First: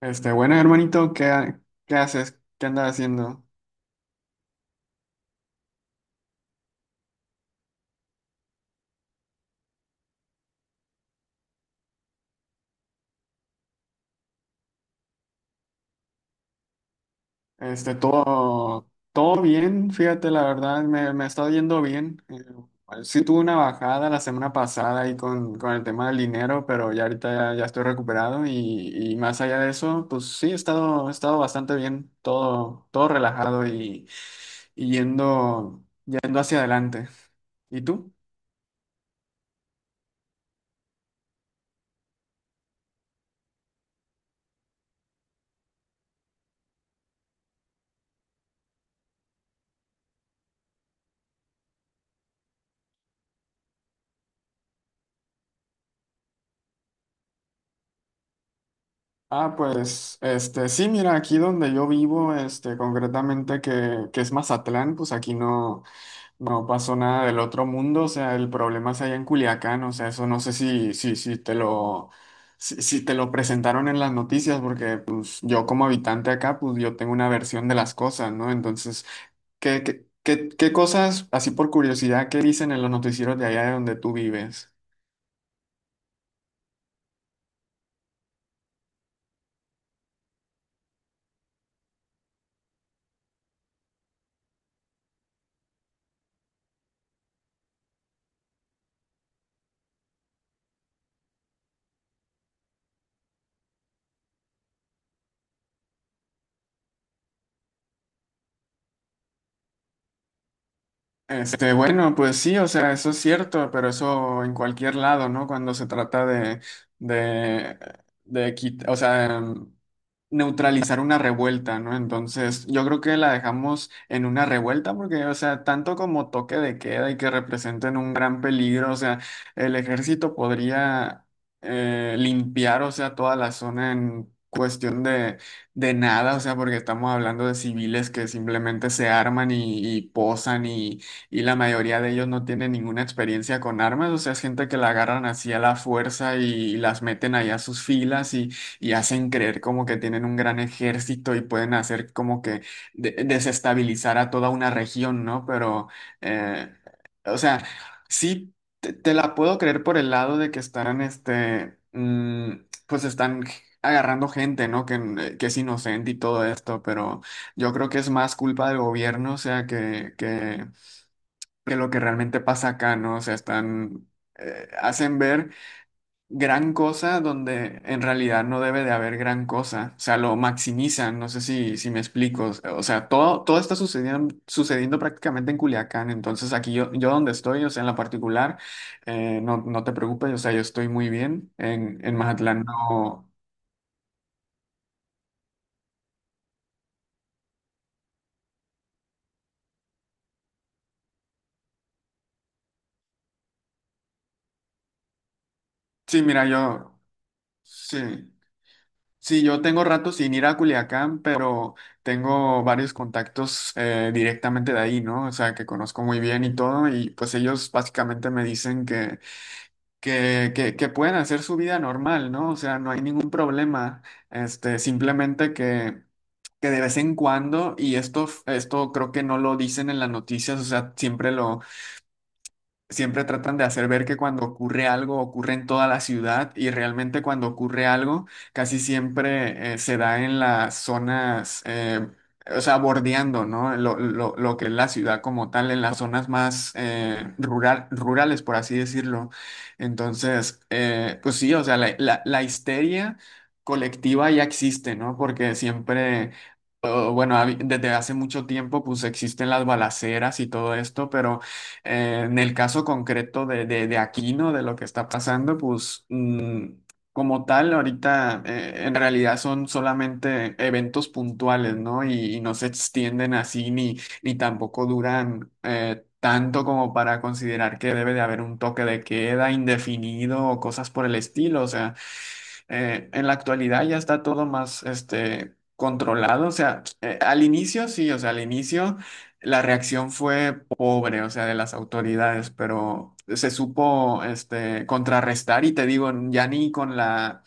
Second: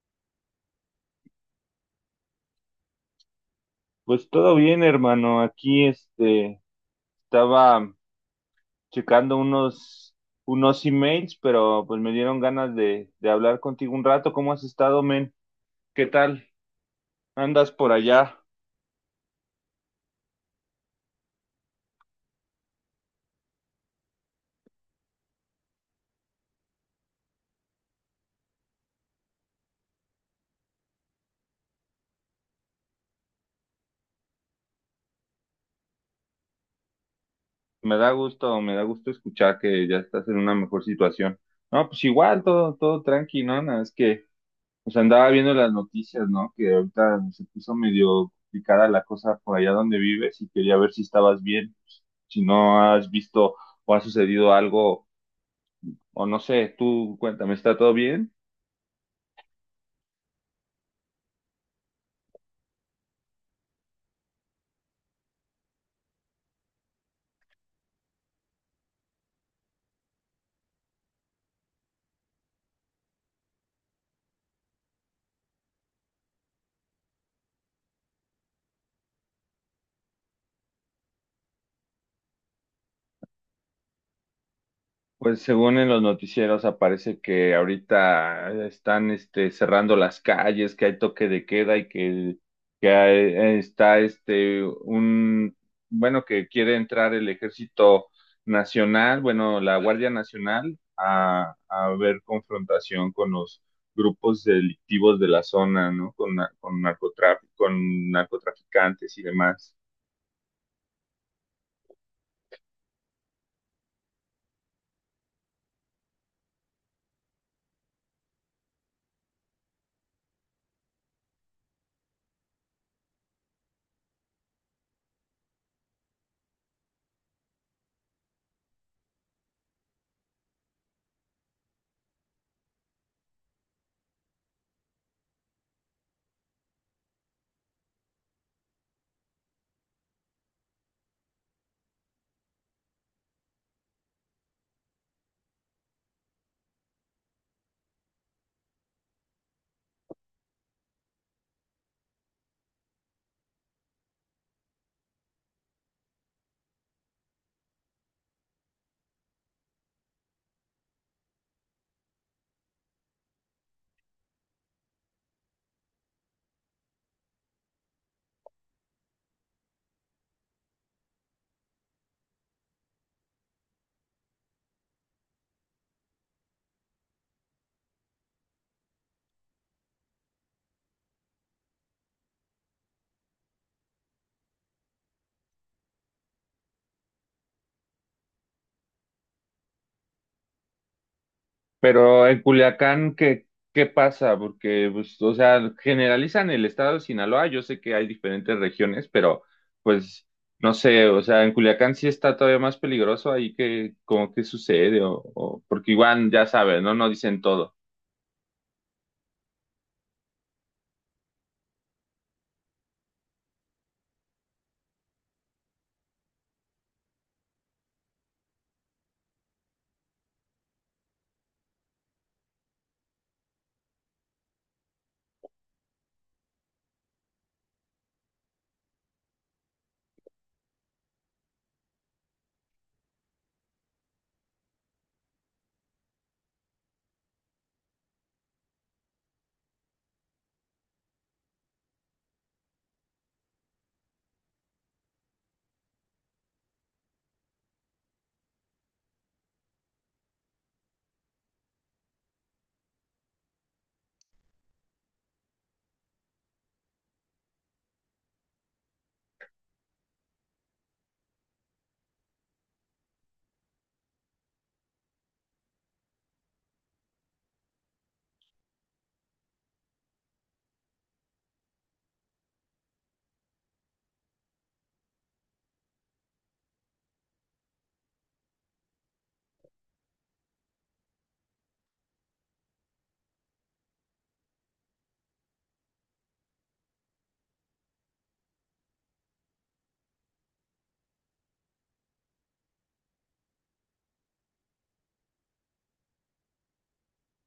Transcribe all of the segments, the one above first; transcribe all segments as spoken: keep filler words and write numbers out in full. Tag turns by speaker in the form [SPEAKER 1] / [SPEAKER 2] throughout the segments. [SPEAKER 1] Este, bueno, hermanito, ¿qué, ha- qué haces? ¿Qué andas haciendo?
[SPEAKER 2] Pues todo bien, hermano. Aquí este estaba checando unos unos emails, pero pues me dieron ganas de, de hablar contigo un rato. ¿Cómo has estado, men? ¿Qué tal? ¿Andas por
[SPEAKER 1] Este,
[SPEAKER 2] allá?
[SPEAKER 1] todo, todo bien, fíjate, la verdad, me, me está yendo bien. Eh, sí tuve una bajada la semana pasada ahí con, con el tema del dinero, pero ya ahorita ya, ya estoy recuperado y, y más allá de eso, pues sí, he estado, he estado bastante bien, todo, todo relajado y, y yendo, yendo hacia adelante. ¿Y
[SPEAKER 2] Me da
[SPEAKER 1] tú?
[SPEAKER 2] gusto, me da gusto escuchar que ya estás en una mejor situación. No, pues igual, todo, todo tranqui, ¿no? Nada, es que pues andaba viendo las noticias, ¿no? Que ahorita se puso medio complicada la cosa por allá donde vives y quería ver si estabas bien, si no has visto o ha sucedido algo o no sé, tú cuéntame, ¿está todo bien?
[SPEAKER 1] Ah, pues, este, sí, mira, aquí donde yo vivo, este, concretamente que, que es Mazatlán, pues aquí no, no pasó nada del otro mundo, o sea, el problema es allá en Culiacán, o sea, eso no sé si, si, si te lo, si, si te lo presentaron en las noticias, porque pues yo como habitante acá, pues yo tengo una versión de las cosas, ¿no? Entonces, ¿qué, qué, qué, qué cosas, así por curiosidad, qué dicen en los noticieros de allá de donde tú vives?
[SPEAKER 2] Pues según en los noticieros aparece que ahorita están este, cerrando las calles, que hay toque de queda y que, que hay- está este un, bueno, que quiere entrar el Ejército Nacional, bueno, la Guardia Nacional a, a ver confrontación con los grupos delictivos de la zona, ¿no? Con, na- con narcotrafi- con narcotraficantes y demás.
[SPEAKER 1] Este, bueno, pues sí, o sea, eso es cierto, pero eso en cualquier lado, ¿no? Cuando se trata de, de, de quitar, o sea, neutralizar una revuelta, ¿no? Entonces, yo creo que la dejamos en una revuelta porque, o sea, tanto como toque de queda y que representen un gran peligro, o sea, el ejército podría eh, limpiar, o sea, toda la zona en cuestión de, de nada, o sea, porque estamos hablando de civiles que simplemente se arman y, y posan y, y la mayoría de ellos no tienen ninguna experiencia con armas, o sea, es gente que la agarran así a la fuerza y las meten allá a sus filas y y hacen creer como que tienen un gran ejército y pueden hacer como que de- desestabilizar a toda una región, ¿no? Pero, eh, o sea, sí, te, te la puedo creer por el lado de que estarán, este, mm, pues están agarrando gente, ¿no? Que, eh, que es inocente y todo esto, pero yo creo que es más culpa del gobierno, o sea, que, que, que lo que realmente pasa acá, ¿no? O sea, están, eh, hacen ver gran cosa donde en realidad no debe de haber gran cosa. O sea, lo maximizan, no sé si, si me explico. O sea, todo, todo está sucediendo, sucediendo prácticamente en Culiacán. Entonces, aquí yo, yo donde estoy, o sea, en la particular, eh, no, no te preocupes, o sea, yo estoy muy bien. En, en
[SPEAKER 2] Pero en
[SPEAKER 1] Mazatlán
[SPEAKER 2] Culiacán,
[SPEAKER 1] no.
[SPEAKER 2] ¿qué, ¿qué pasa? Porque, pues, o sea, generalizan el estado de Sinaloa. Yo sé que hay diferentes regiones, pero, pues, no sé, o sea, en Culiacán sí está todavía más peligroso ahí que, como que sucede, o, o- porque
[SPEAKER 1] Sí,
[SPEAKER 2] igual,
[SPEAKER 1] mira,
[SPEAKER 2] ya sabes, ¿no?
[SPEAKER 1] yo,
[SPEAKER 2] No dicen todo.
[SPEAKER 1] sí. Sí, yo tengo rato sin ir a Culiacán, pero tengo varios contactos eh, directamente de ahí, ¿no? O sea, que conozco muy bien y todo, y pues ellos básicamente me dicen que, que, que, que pueden hacer su vida normal, ¿no? O sea, no hay ningún problema. Este, simplemente que, que de vez en cuando, y esto, esto creo que no lo dicen en las noticias, o sea, siempre lo, siempre tratan de hacer ver que cuando ocurre algo ocurre en toda la ciudad y realmente cuando ocurre algo casi siempre eh, se da en las zonas, eh, o sea, bordeando, ¿no? Lo, lo- lo que es la ciudad como tal, en las zonas más eh, rural, rurales, por así decirlo. Entonces, eh, pues sí, o sea, la, la, la histeria colectiva ya existe, ¿no? Porque siempre, o bueno, hab- desde hace mucho tiempo pues existen las balaceras y todo esto, pero eh, en el caso concreto de, de, de Aquino, de lo que está pasando, pues mm, como tal, ahorita eh, en realidad son solamente eventos puntuales, ¿no? Y, y no se extienden así ni, ni tampoco duran eh, tanto como para considerar que debe de haber un toque de queda indefinido o cosas por el estilo. O sea, eh, en la actualidad ya está todo más este, controlado. O sea, eh, al inicio sí, o sea, al inicio la reacción fue pobre, o sea, de las autoridades, pero se supo este, contrarrestar y te digo, ya ni con la...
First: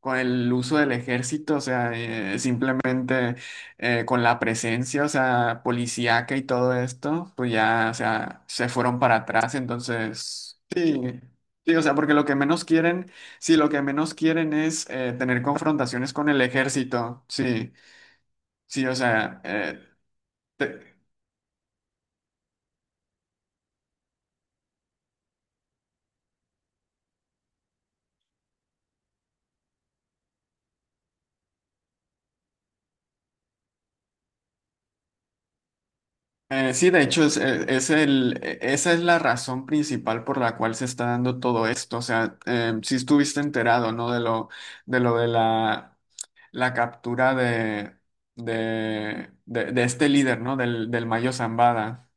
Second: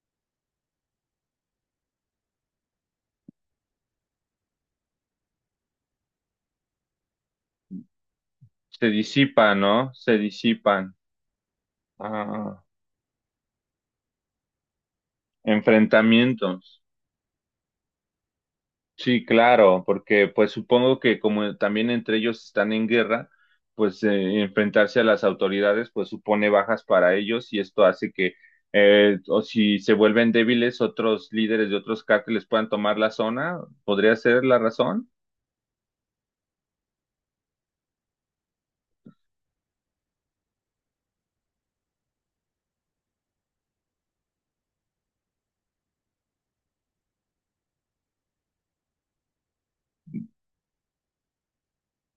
[SPEAKER 1] con el uso del ejército, o sea, eh, simplemente eh, con la presencia, o sea, policíaca y todo esto, pues ya, o sea, se
[SPEAKER 2] Se
[SPEAKER 1] fueron para atrás,
[SPEAKER 2] disipan, ¿no? Se
[SPEAKER 1] entonces,
[SPEAKER 2] disipan.
[SPEAKER 1] sí, sí, o sea, porque lo que
[SPEAKER 2] Ah,
[SPEAKER 1] menos quieren Sí, lo que menos quieren es eh, tener confrontaciones con el
[SPEAKER 2] enfrentamientos.
[SPEAKER 1] ejército. Sí, sí, o
[SPEAKER 2] Sí,
[SPEAKER 1] sea, eh,
[SPEAKER 2] claro, porque pues
[SPEAKER 1] te-
[SPEAKER 2] supongo que como también entre ellos están en guerra, pues eh, enfrentarse a las autoridades pues supone bajas para ellos y esto hace que eh, o si se vuelven débiles otros líderes de otros cárteles puedan tomar la zona, ¿podría ser la razón?
[SPEAKER 1] eh, sí, de hecho, es, eh, es el, eh, esa es la razón principal por la cual se está dando todo esto. O sea, si estuviste enterado, ¿no? De lo de, lo de la, la captura de, de, de, de este líder, ¿no? Del, del Mayo Zambada.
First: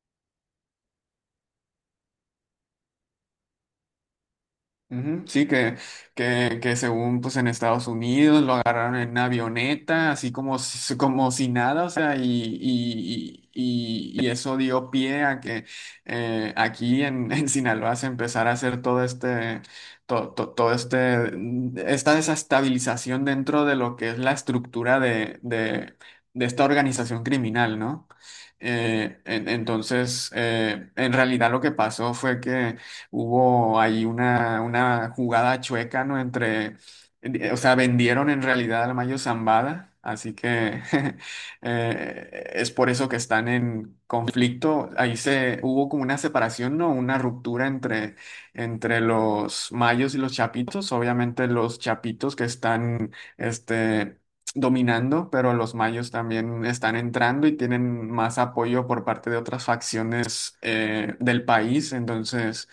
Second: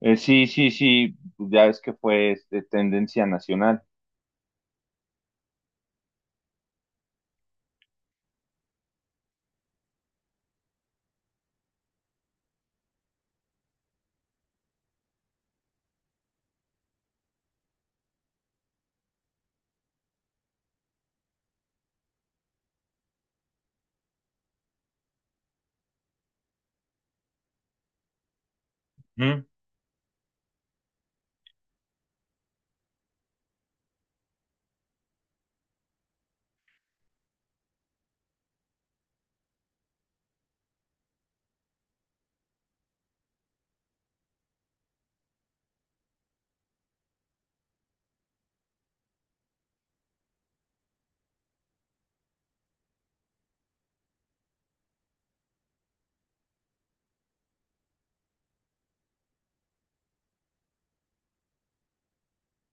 [SPEAKER 2] Eh, sí, sí, sí, ya es que fue este, tendencia nacional.
[SPEAKER 1] Ujú, Sí, que, que, que según pues en Estados Unidos lo agarraron en una avioneta, así como, si- como si nada, o sea, y, y, y, y eso dio pie a que eh, aquí en, en Sinaloa se empezara a hacer todo este, to- to- todo este, mm, esta desestabilización dentro de lo que es la estructura de, de, de esta organización criminal, ¿no? Eh, en- entonces, eh, en realidad lo que pasó fue que hubo ahí una, una jugada chueca, ¿no? Entre, eh, o sea, vendieron en realidad al Mayo Zambada, así que eh, es por eso que están en conflicto. Ahí se, hubo como una separación, ¿no? Una ruptura entre, entre los mayos y los chapitos. Obviamente los chapitos que están, este... dominando, pero los mayos también están entrando y tienen más apoyo por parte de otras facciones eh, del país. Entonces,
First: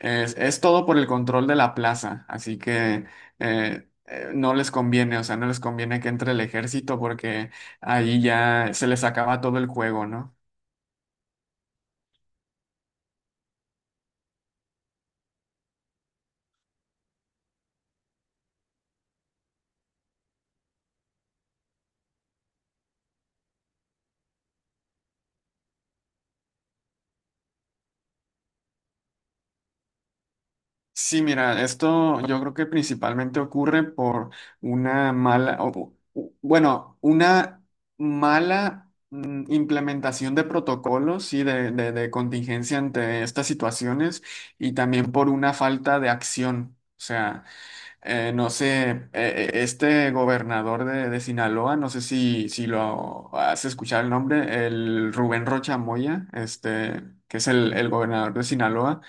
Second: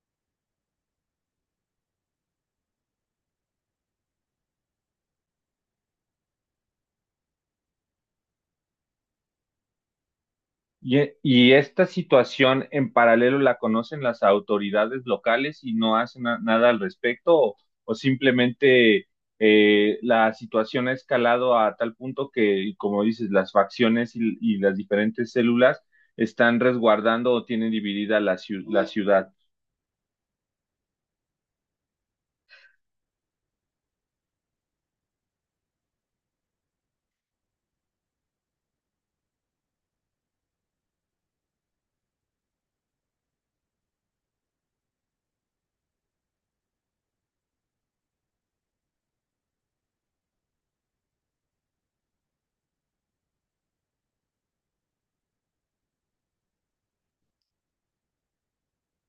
[SPEAKER 1] es, es todo por el control de la plaza, así que eh, eh, no les conviene, o sea, no les conviene que entre el ejército porque ahí ya se les acaba todo el juego, ¿no?
[SPEAKER 2] Y, y esta situación en paralelo la conocen las autoridades locales y no hacen na- nada al respecto o, o simplemente eh, la situación ha escalado a tal punto que, como dices, las facciones y, y las diferentes células están resguardando o tienen dividida la, ciu- la ciudad.
[SPEAKER 1] Sí, mira, esto yo creo que principalmente ocurre por una mala, o- u- bueno, una mala mm, implementación de protocolos y de, de de contingencia ante estas situaciones y también por una falta de acción. O sea, eh, no sé, eh, eh, este gobernador de, de Sinaloa, no sé si, si lo has escuchado el nombre, el Rubén Rocha Moya, este, que es el, el gobernador de Sinaloa,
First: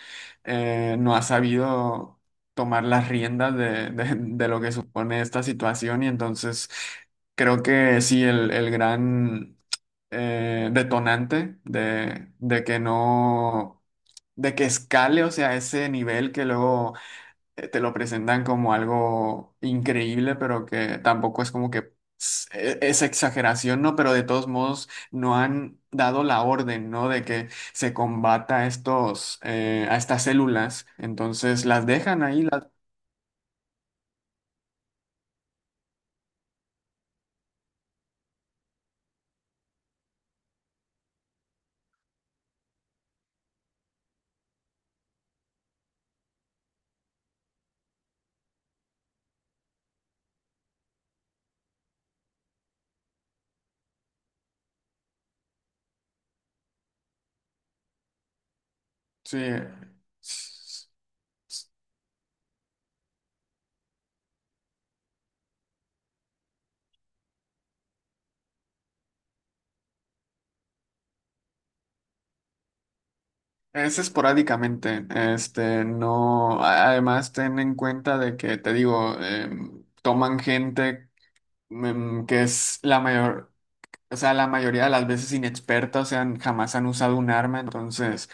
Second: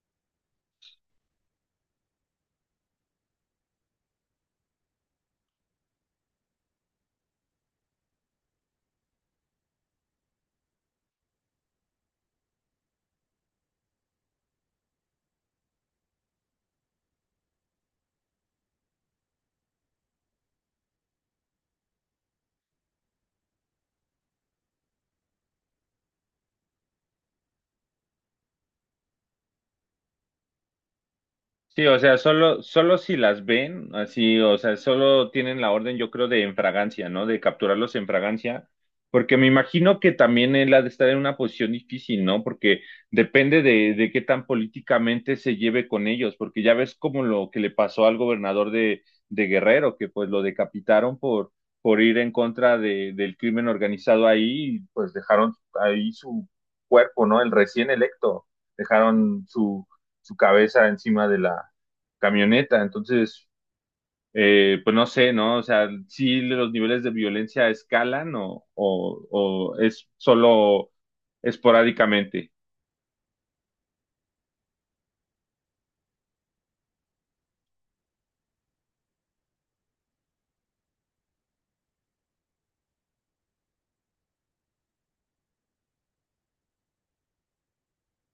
[SPEAKER 1] eh, no ha sabido tomar las riendas de, de- de lo que supone esta situación y entonces creo que sí, el, el gran eh, detonante de, de que no... de que escale, o sea, ese nivel que luego eh, te lo presentan como algo increíble, pero que tampoco es como que s- e- es exageración, ¿no? Pero de todos modos no han dado la orden, ¿no? De que se combata a estos, eh, a estas células. Entonces
[SPEAKER 2] Sí,
[SPEAKER 1] las
[SPEAKER 2] o sea,
[SPEAKER 1] dejan ahí,
[SPEAKER 2] solo,
[SPEAKER 1] las,
[SPEAKER 2] solo si las ven, así, o sea, solo tienen la orden, yo creo, de en fragancia, ¿no? De capturarlos en fragancia, porque me imagino que también él ha de estar en una posición difícil, ¿no? Porque depende de, de qué tan políticamente se lleve con ellos, porque ya ves como lo que le pasó al gobernador de, de Guerrero, que pues lo decapitaron por, por ir en contra de, del crimen organizado ahí, y pues dejaron ahí su cuerpo, ¿no? El recién electo,
[SPEAKER 1] sí,
[SPEAKER 2] dejaron su su cabeza
[SPEAKER 1] s-
[SPEAKER 2] encima de la camioneta. Entonces, eh, pues no sé, ¿no? O sea, si los niveles de violencia escalan o, o, o es solo esporádicamente.
[SPEAKER 1] es esporádicamente. Este, no, a- además ten en cuenta de que, te digo, em, toman gente em, que es la mayor. O sea, la mayoría de las veces inexperta, o sea, han- jamás han usado un arma, entonces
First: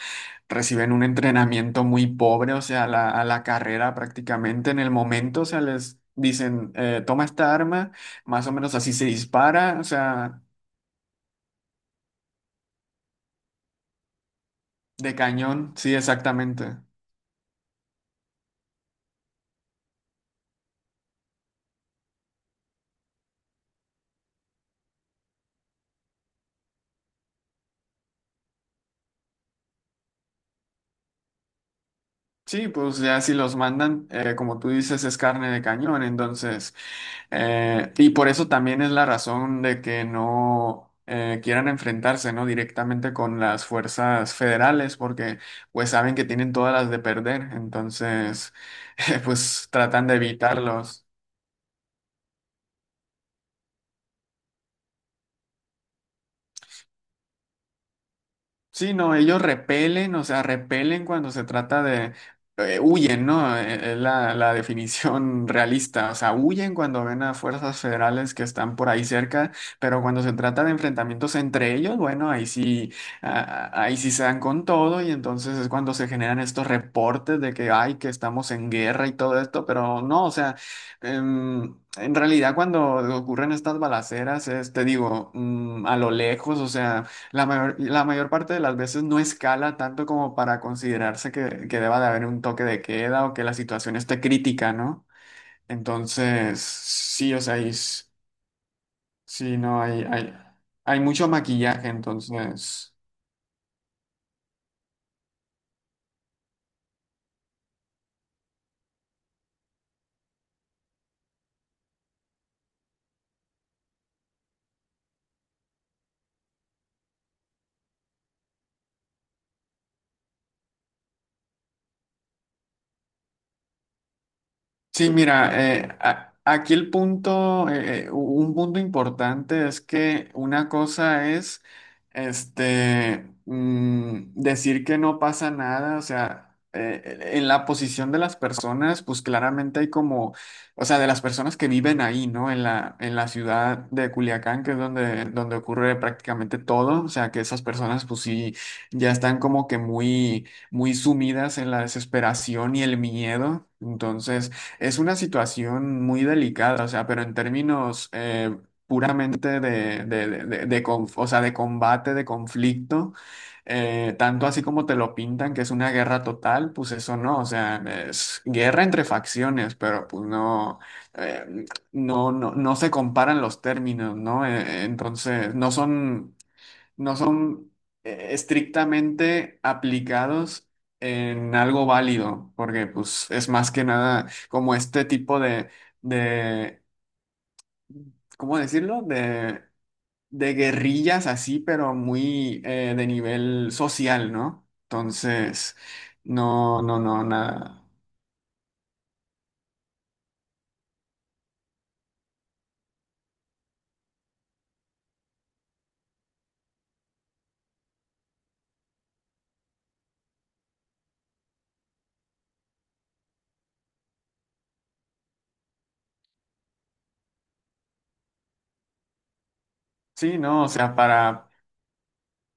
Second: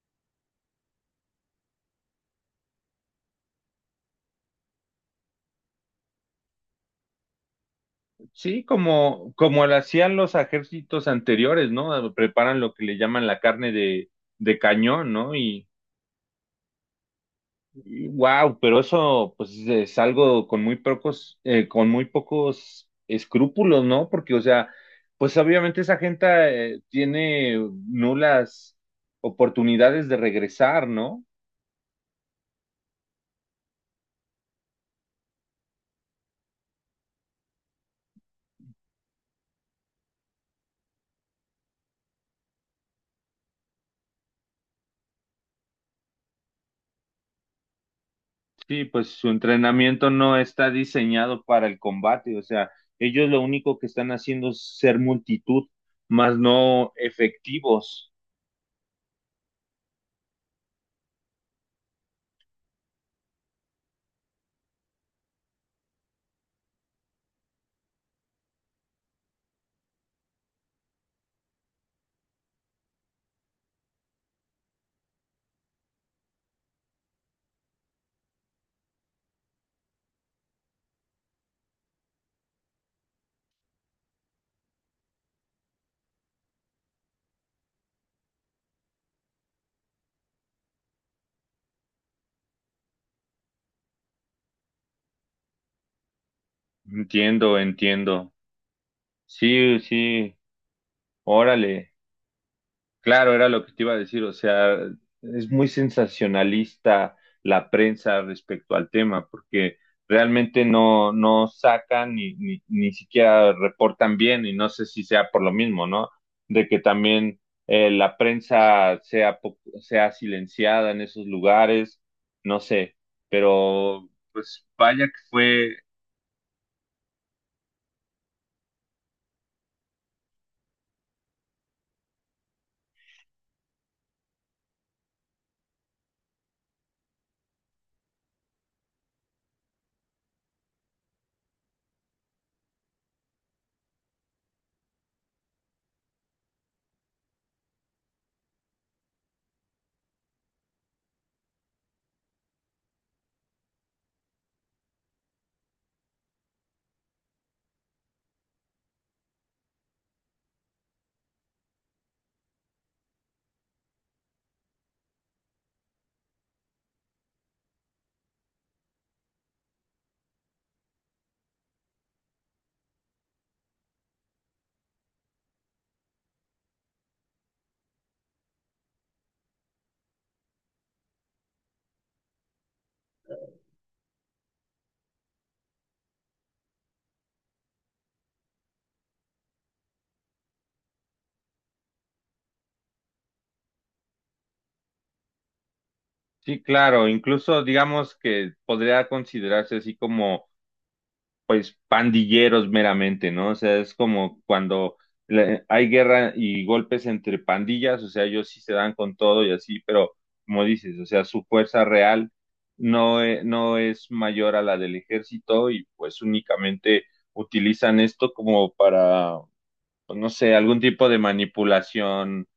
[SPEAKER 1] reciben un entrenamiento muy pobre, o sea, a la, a la carrera prácticamente en el momento, o sea, les dicen, eh, toma esta arma, más o
[SPEAKER 2] Sí,
[SPEAKER 1] menos así se
[SPEAKER 2] como, como lo
[SPEAKER 1] dispara, o
[SPEAKER 2] hacían los
[SPEAKER 1] sea,
[SPEAKER 2] ejércitos anteriores, ¿no? Preparan lo que le llaman la carne de, de cañón,
[SPEAKER 1] de
[SPEAKER 2] ¿no? Y
[SPEAKER 1] cañón, sí, exactamente.
[SPEAKER 2] wow, pero eso pues es algo con muy pocos, eh, con muy pocos escrúpulos, ¿no? Porque, o sea, pues obviamente esa gente eh, tiene nulas oportunidades de regresar, ¿no?
[SPEAKER 1] Sí, pues ya si los mandan, eh, como tú dices, es carne de cañón, entonces. Eh, y por eso también es la razón de que no eh, quieran enfrentarse, ¿no?, directamente con las fuerzas federales, porque pues saben que tienen todas las de perder, entonces
[SPEAKER 2] Sí, pues su
[SPEAKER 1] pues tratan
[SPEAKER 2] entrenamiento
[SPEAKER 1] de
[SPEAKER 2] no está
[SPEAKER 1] evitarlos.
[SPEAKER 2] diseñado para el combate, o sea, ellos lo único que están haciendo es ser multitud, más no efectivos.
[SPEAKER 1] Sí, no, ellos repelen, o sea, repelen cuando se trata de, eh, huyen, ¿no? Eh, Es la, la definición realista, o sea, huyen cuando ven a fuerzas federales que están por ahí cerca, pero cuando se trata de enfrentamientos entre ellos, bueno, ahí sí, ah, ahí sí se dan con todo y entonces es cuando se generan estos reportes de que, ay, que estamos en guerra y todo esto, pero no, o sea, em, en realidad cuando ocurren estas balaceras es, te digo, mm, a lo lejos, o sea la mayor, la mayor parte de las veces no escala tanto como para considerarse que, que deba de haber un toque de queda o que la situación esté crítica, ¿no? Entonces, sí, o
[SPEAKER 2] Entiendo,
[SPEAKER 1] sea, y s-
[SPEAKER 2] entiendo.
[SPEAKER 1] sí,
[SPEAKER 2] Sí,
[SPEAKER 1] no, hay, hay,
[SPEAKER 2] sí,
[SPEAKER 1] hay mucho maquillaje,
[SPEAKER 2] órale.
[SPEAKER 1] entonces.
[SPEAKER 2] Claro, era lo que te iba a decir, o sea, es muy sensacionalista la prensa respecto al tema, porque realmente no, no sacan ni, ni, ni siquiera reportan bien, y no sé si sea por lo mismo, ¿no? De que también eh, la prensa sea, po- sea silenciada en esos lugares, no sé, pero pues vaya
[SPEAKER 1] Sí,
[SPEAKER 2] que
[SPEAKER 1] mira,
[SPEAKER 2] fue,
[SPEAKER 1] eh, a- aquí el punto, eh, eh, un punto importante es que una cosa es, este, mm, decir que no pasa nada, o sea, eh, eh, en la posición de las personas, pues claramente hay como, o sea, de las personas que viven ahí, ¿no? En la, en la ciudad de Culiacán, que es donde, donde ocurre prácticamente todo, o sea, que esas personas, pues sí, ya están como que muy muy sumidas en la desesperación y el miedo. Entonces, es una situación muy delicada, o sea, pero en términos eh, puramente de, de, de, de- de conf- o sea, de combate, de conflicto, eh, tanto así como te lo pintan, que es una guerra total, pues eso no, o sea, es guerra entre facciones, pero pues no, eh, no, no, no se comparan los términos, ¿no? Eh, entonces, no son no son eh, estrictamente aplicados en algo válido, porque pues es más que nada como este tipo de, de ¿cómo decirlo? De, de guerrillas así, pero muy eh, de nivel social, ¿no? Entonces,
[SPEAKER 2] sí,
[SPEAKER 1] no, no,
[SPEAKER 2] claro,
[SPEAKER 1] no,
[SPEAKER 2] incluso
[SPEAKER 1] nada.
[SPEAKER 2] digamos que podría considerarse así como pues pandilleros meramente, ¿no? O sea, es como cuando le- hay guerra y golpes entre pandillas, o sea, ellos sí se dan con todo y así, pero como dices, o sea, su fuerza real no, e- no es mayor a la del ejército y pues únicamente utilizan esto como para, pues, no
[SPEAKER 1] Sí,
[SPEAKER 2] sé,
[SPEAKER 1] no, o
[SPEAKER 2] algún
[SPEAKER 1] sea,
[SPEAKER 2] tipo de
[SPEAKER 1] para,
[SPEAKER 2] manipulación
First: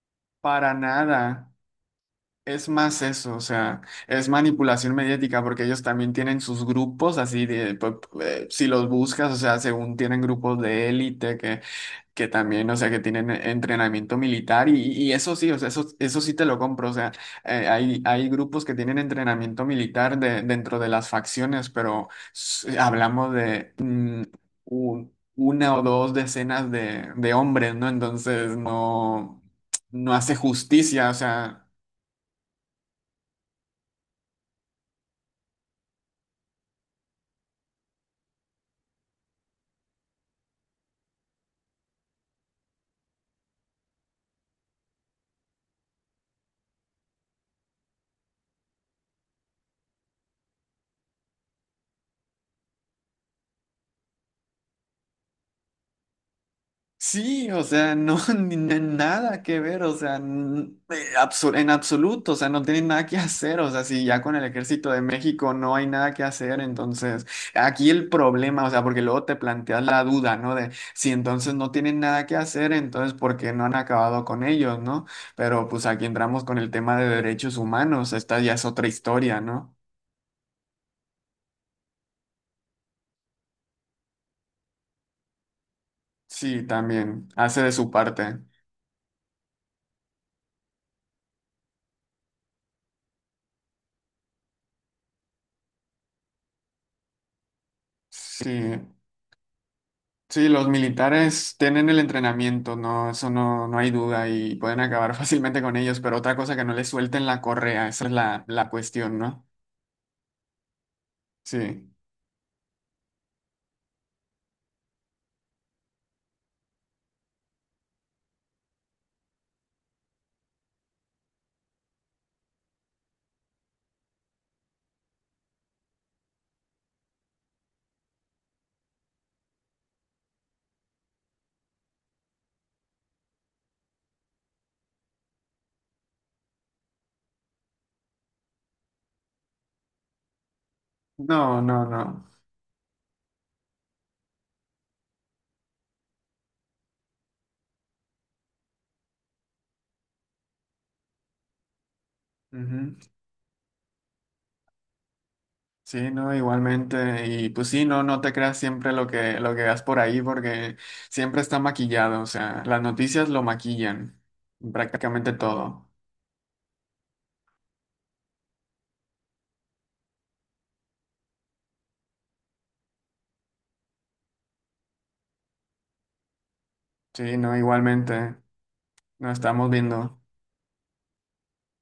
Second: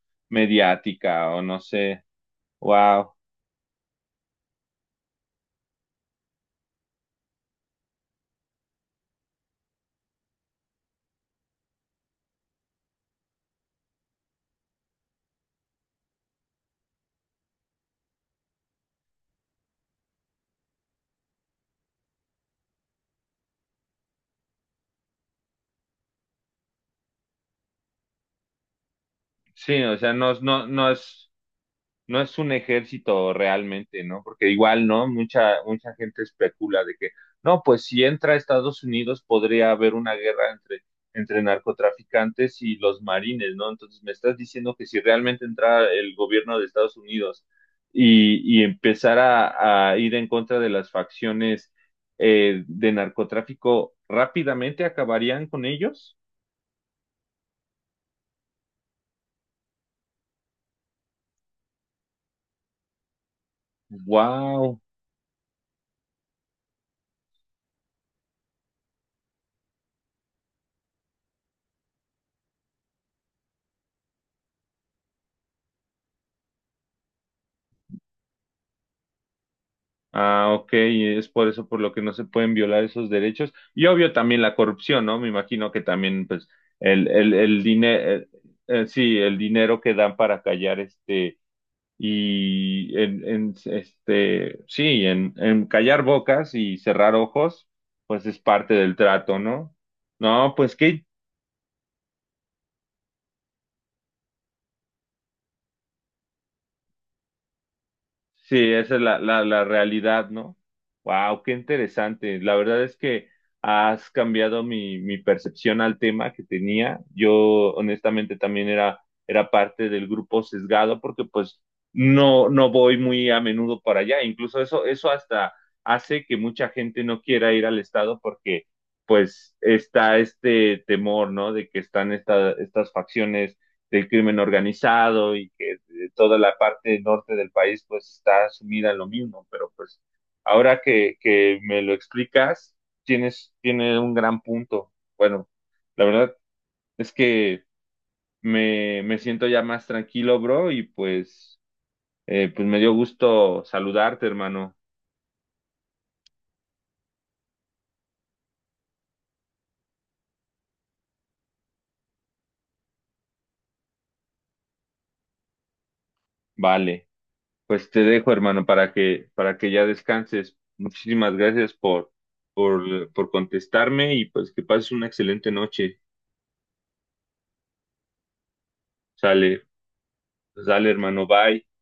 [SPEAKER 1] para
[SPEAKER 2] mediática o
[SPEAKER 1] nada.
[SPEAKER 2] no sé,
[SPEAKER 1] Es más
[SPEAKER 2] wow.
[SPEAKER 1] eso, o sea, es manipulación mediática porque ellos también tienen sus grupos así de, pu- pu- eh, si los buscas, o sea, según tienen grupos de élite que, que también, o sea, que tienen eh, entrenamiento militar y, y eso sí, o sea, eso, eso sí te lo compro, o sea, eh, hay, hay grupos que tienen entrenamiento militar de- dentro de las facciones, pero s- eh, hablamos de mm, un- una o dos decenas de, de hombres, ¿no? Entonces, no,
[SPEAKER 2] Sí, o sea,
[SPEAKER 1] no
[SPEAKER 2] no,
[SPEAKER 1] hace
[SPEAKER 2] no, no
[SPEAKER 1] justicia, o
[SPEAKER 2] es.
[SPEAKER 1] sea.
[SPEAKER 2] No es un ejército realmente, ¿no? Porque igual, ¿no? Mucha, mucha gente especula de que, no, pues si entra a Estados Unidos podría haber una guerra entre, entre narcotraficantes y los marines, ¿no? Entonces me estás diciendo que si realmente entra el gobierno de Estados Unidos y, y empezara a ir en contra de las facciones eh, de narcotráfico, rápidamente acabarían con ellos.
[SPEAKER 1] Sí, o sea, no, ni- ni- nada que ver, o sea, n- eh, absu- en absoluto, o sea, no tienen nada que hacer, o sea, si ya con el
[SPEAKER 2] ¡Wow!
[SPEAKER 1] ejército de México no hay nada que hacer, entonces aquí el problema, o sea, porque luego te planteas la duda, ¿no? De si entonces no tienen nada que hacer, entonces ¿por qué no han acabado con ellos?, ¿no? Pero pues aquí entramos con el tema de derechos humanos, esta ya es otra historia, ¿no?
[SPEAKER 2] Ah, ok, y es por eso por lo que no se pueden violar esos derechos. Y obvio también la corrupción, ¿no? Me imagino que también, pues,
[SPEAKER 1] Sí,
[SPEAKER 2] el,
[SPEAKER 1] también,
[SPEAKER 2] el, el
[SPEAKER 1] hace de su
[SPEAKER 2] dinero,
[SPEAKER 1] parte.
[SPEAKER 2] sí, el dinero que dan para callar este, y en, en, este, sí, en, en callar bocas y cerrar ojos, pues es parte
[SPEAKER 1] Sí.
[SPEAKER 2] del trato, ¿no?
[SPEAKER 1] Sí,
[SPEAKER 2] No,
[SPEAKER 1] los
[SPEAKER 2] pues qué.
[SPEAKER 1] militares tienen el entrenamiento, no, eso no, no hay duda y pueden acabar fácilmente con ellos, pero otra cosa que no les suelten la correa, esa es la,
[SPEAKER 2] Sí,
[SPEAKER 1] la
[SPEAKER 2] esa es la,
[SPEAKER 1] cuestión,
[SPEAKER 2] la,
[SPEAKER 1] ¿no?
[SPEAKER 2] la realidad, ¿no? Wow, qué
[SPEAKER 1] Sí.
[SPEAKER 2] interesante. La verdad es que has cambiado mi, mi percepción al tema que tenía. Yo honestamente también era, era parte del grupo sesgado porque pues no, no voy muy a menudo para allá. Incluso eso, eso hasta hace que mucha gente no quiera ir al estado porque pues está este temor, ¿no? De que están esta- estas facciones del crimen organizado y que toda la parte norte del país pues está sumida en lo mismo, pero pues ahora que, que
[SPEAKER 1] No,
[SPEAKER 2] me
[SPEAKER 1] no,
[SPEAKER 2] lo
[SPEAKER 1] no.
[SPEAKER 2] explicas, tienes, tiene un gran punto. Bueno, la verdad es que me, me siento ya más tranquilo, bro, y pues, eh, pues me dio
[SPEAKER 1] Ujú.
[SPEAKER 2] gusto saludarte, hermano.
[SPEAKER 1] Sí, no, igualmente. Y pues sí, no, no te creas siempre lo que, lo que veas por ahí, porque siempre está maquillado. O sea, las noticias lo maquillan, prácticamente todo.
[SPEAKER 2] Vale, pues te dejo, hermano, para que, para que ya descanses. Muchísimas gracias por, por, por contestarme y pues que pases una excelente noche.
[SPEAKER 1] Sí, no, igualmente. Nos
[SPEAKER 2] Sale,
[SPEAKER 1] estamos viendo.
[SPEAKER 2] sale, hermano, bye.